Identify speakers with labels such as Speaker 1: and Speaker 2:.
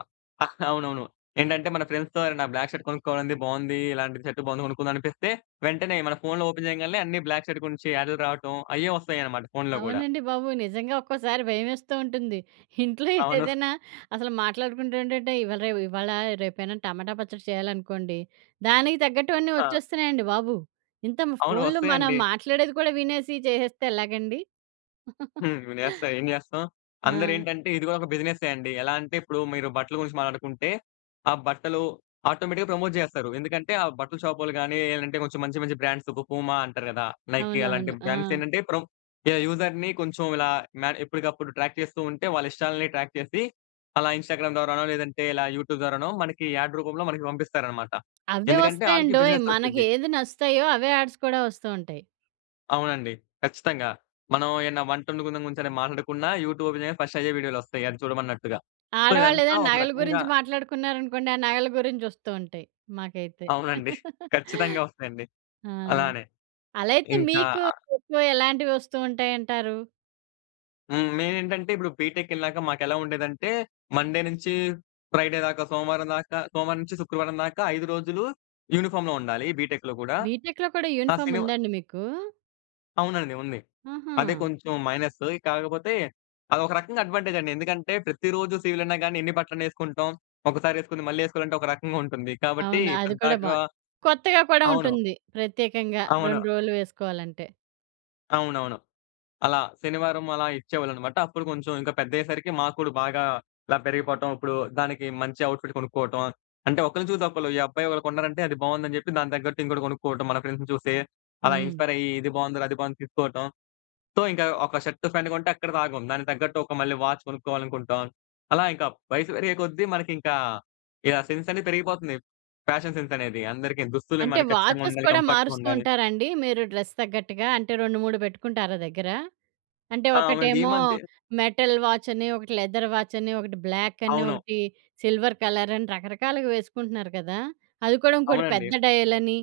Speaker 1: ఆ ఆహ్, అవునవును. ఏంటంటే, మన ఫ్రెండ్స్‌తో ఎవరైనా బ్లాక్ షర్ట్ కొనుక్కోవాలి, బావుంది ఇలాంటి షర్ట్ బావుంది కొనుకుందాం అనిపిస్తే, వెంటనే మన ఫోన్‌లో ఓపెన్ చేయగాల్నే అన్ని బ్లాక్ షర్ట్ గురించి యాడ్‌లు రావటం, అయ్యే ఒస్తాయన్నమాట ఫోన్‌లో గూడా.
Speaker 2: అవునండి బాబు. నిజంగా ఒక్కోసారి భయం వేస్తూంటుంది. ఇంట్లో
Speaker 1: అవును.
Speaker 2: ఏదైనా అసలు మాట్లాడుకుంటు ఉంటుంటే, ఇవాళ రే ఇవాళ రేపైనా టమాటా పచ్చడి చేయాలనుకోండి, దానికి తగ్గట్టువన్నీ
Speaker 1: ఆ!
Speaker 2: వచ్చేస్తున్నాయండి బాబు. ఇంత
Speaker 1: అవును.
Speaker 2: ఫోన్‌లో మనం
Speaker 1: వస్తాయండి.
Speaker 2: మాట్లాడేది కూడా వినేసి చేసేస్తే ఎలాగండి?
Speaker 1: హ్మ్. వినేస్తాం, ఏం చేస్తాం.
Speaker 2: ఆ!
Speaker 1: అందరేంటంటే, ఇది కూడా ఒక బిజినెస్సే అండి. ఎలా అంటే, ఇప్పుడు మీరు బట్టల గురించి మాట్లాడుకుంటే, ఆ బట్టలు ఆటోమేటిక్‌గా ప్రమోట్ చేస్తారు. ఎందుకంటే, ఆ బట్టల షాపోళ్లు గానీ, అంటే కొంచెం మంచి మంచి బ్రాండ్స్ ఒక పూమా అంటారు కదా! నైక్ అలాంటి
Speaker 2: అవునవును.
Speaker 1: బ్రాండ్స్
Speaker 2: ఆ!
Speaker 1: ఏంటంటే, ప్రమ్ యాహ్! యూజర్‌ని కొంచెం ఇలా మ ఎప్పటికప్పుడు ట్రాక్ చేస్తూ ఉంటే, వాళ్ళ ఇష్టాలను ట్రాక్ చేసి, అలా ఇన్‌స్టాగ్రామ్ ద్వారానో లేదంటే, ఇలా యూట్యూబ్ ద్వారానో, మనకి యాడ్ రూపంలో మనకి పంపిస్తారన్నమాట.
Speaker 2: అవే
Speaker 1: ఎందుకంటే ఆళ్ళకి
Speaker 2: వస్తాయండోయ్!
Speaker 1: బిజినెసొచ్చుది.
Speaker 2: మనకేది నచ్చుతాయో అవే యాడ్స్ కూడా వస్తూంటాయి.
Speaker 1: అవునండి. ఖచ్చితంగా. మనం ఏమైనా వంట వండుకుందం గురించి మాట్లాడకున్న యూట్యూబ్‌లో ఓపెన్ చెయ్యగానే ఫస్ట్ అయ్యే వీడియోలు వస్తాయి అది చూడమన్నట్టుగా. సో
Speaker 2: ఆడవాళ్ళు
Speaker 1: ఇదంతా
Speaker 2: ఏదైనా
Speaker 1: ఒక
Speaker 2: నగల
Speaker 1: రకంగా
Speaker 2: గురించి మాట్లాడుకున్నారు అనుకోండి, ఆ నగల గురించి వస్తుంటాయి మాకైతే.
Speaker 1: అవునండి. ఖచ్చితంగా వస్తాయండి.
Speaker 2: ఆ!
Speaker 1: అలానే.
Speaker 2: అలైతే
Speaker 1: ఇంకా
Speaker 2: మీకు ఎక్కువ ఎలాంటివి వస్తూంటాయంటారు?
Speaker 1: హ్మ్. మెయినేంటంటే, ఇప్పుడు బిటెక్కెళ్ళాక మాకెలా ఉండేదంటే, మండే నుంచి ఫ్రైడే దాక సోమవారం దాకా సోమవారం నుంచి శుక్రవారం దాకా 5 రోజులు యూనిఫార్మ్‌లో ఉండాలి బిటెక్‌లో కూడా.
Speaker 2: బిటెక్‌లో కూడా
Speaker 1: ఆ!
Speaker 2: యూనిఫార్మ్
Speaker 1: శనివా
Speaker 2: ఉందా అండి మీకు?
Speaker 1: అవునండి. ఉంది. అదే
Speaker 2: హుహు.
Speaker 1: కొంచెం మైనస్సు. కాకపోతే, అది ఒక రకంగా అడ్వాంటేజండి. ఎందుకంటే, ప్రతిరోజు సివిల్ అయినా గాని ఎన్ని బట్టలనేసుకుంటాం, ఒకసారేసుకుని మళ్ళీ వేసుకోవాలంటే ఒక రకంగా ఉంటుంది. కాబట్టి
Speaker 2: అవును. అది కూడా
Speaker 1: పద్దాక
Speaker 2: బావుంది. కొత్తగా కూడా
Speaker 1: అవును.
Speaker 2: ఉంటుంది. ప్రత్యేకంగా 2
Speaker 1: అవును.
Speaker 2: రోజులు వేసుకోవాలంటే.
Speaker 1: అవునవును. అలా, శనివారం అలా ఇచ్చేవాళ్ళనమాట. అప్పుడు కొంచెం ఇంకా పెద్దయ్యేసరికి మాకు కూడా బాగా ఇలా పెరిగిపోవటం, ఇప్పుడు దానికి మంచి అవుట్‌ఫిట్ కొనుక్కోవటం, అంటే ఒకరిని చూసి ఒకళ్ళు. ఈ అబ్బాయి ఒకరు కొన్నారంటే, అది బావుందని చెప్పి దానికి తగ్గట్టు ఇంకొకటి కొనుక్కోవటం మన ఫ్రెండ్స్‌ని చూసి. అలా
Speaker 2: హ్మ్.
Speaker 1: ఇన్‌స్పైర్ అయ్యి ఇది బావుందిరా, అది బావుంది తీసుకోవటం. సో, ఇంకా ఒక షర్ట్ ప్యాంట్ కొంటే అక్కడితో ఆగం. దానికి తగ్గట్టు ఒక మళ్ళీ వాచ్ కొనుక్కోవాలనుకుంటాం. అలా ఇంకా వయసు పెరిగే కొద్దీ మనకి ఇంకా, ఇలా సెన్స్ అనేది పెరిగిపోతుంది. ఫ్యాషన్ సెన్స్ అనేది అందరికీ దుస్తులు
Speaker 2: అంటే
Speaker 1: మనకి
Speaker 2: వాచెస్
Speaker 1: ఖచ్చితంగుండాలి.
Speaker 2: కూడా మారుస్తూ
Speaker 1: కంఫర్ట్‌‌గుండాలి.
Speaker 2: ఉంటారండి, మీరు డ్రెస్ తగ్గట్టుగా? అంటే 2, 3 పెట్టుకుంటారా దగ్గర? అంటే
Speaker 1: ఆ! అవునండి. ఈ
Speaker 2: ఒకటేమో,
Speaker 1: మద్యే
Speaker 2: మెటల్ వాచ్ అని, ఒకటి లెదర్ వాచ్ అని, ఒకటి బ్లాక్ అని,
Speaker 1: అవును.
Speaker 2: ఒకటి సిల్వర్ కలర్ అని రకరకాలుగా వేసుకుంటున్నారు కదా! అది కూడా ఇంకోటి
Speaker 1: అవునండి.
Speaker 2: పెద్ద డయల్ అని.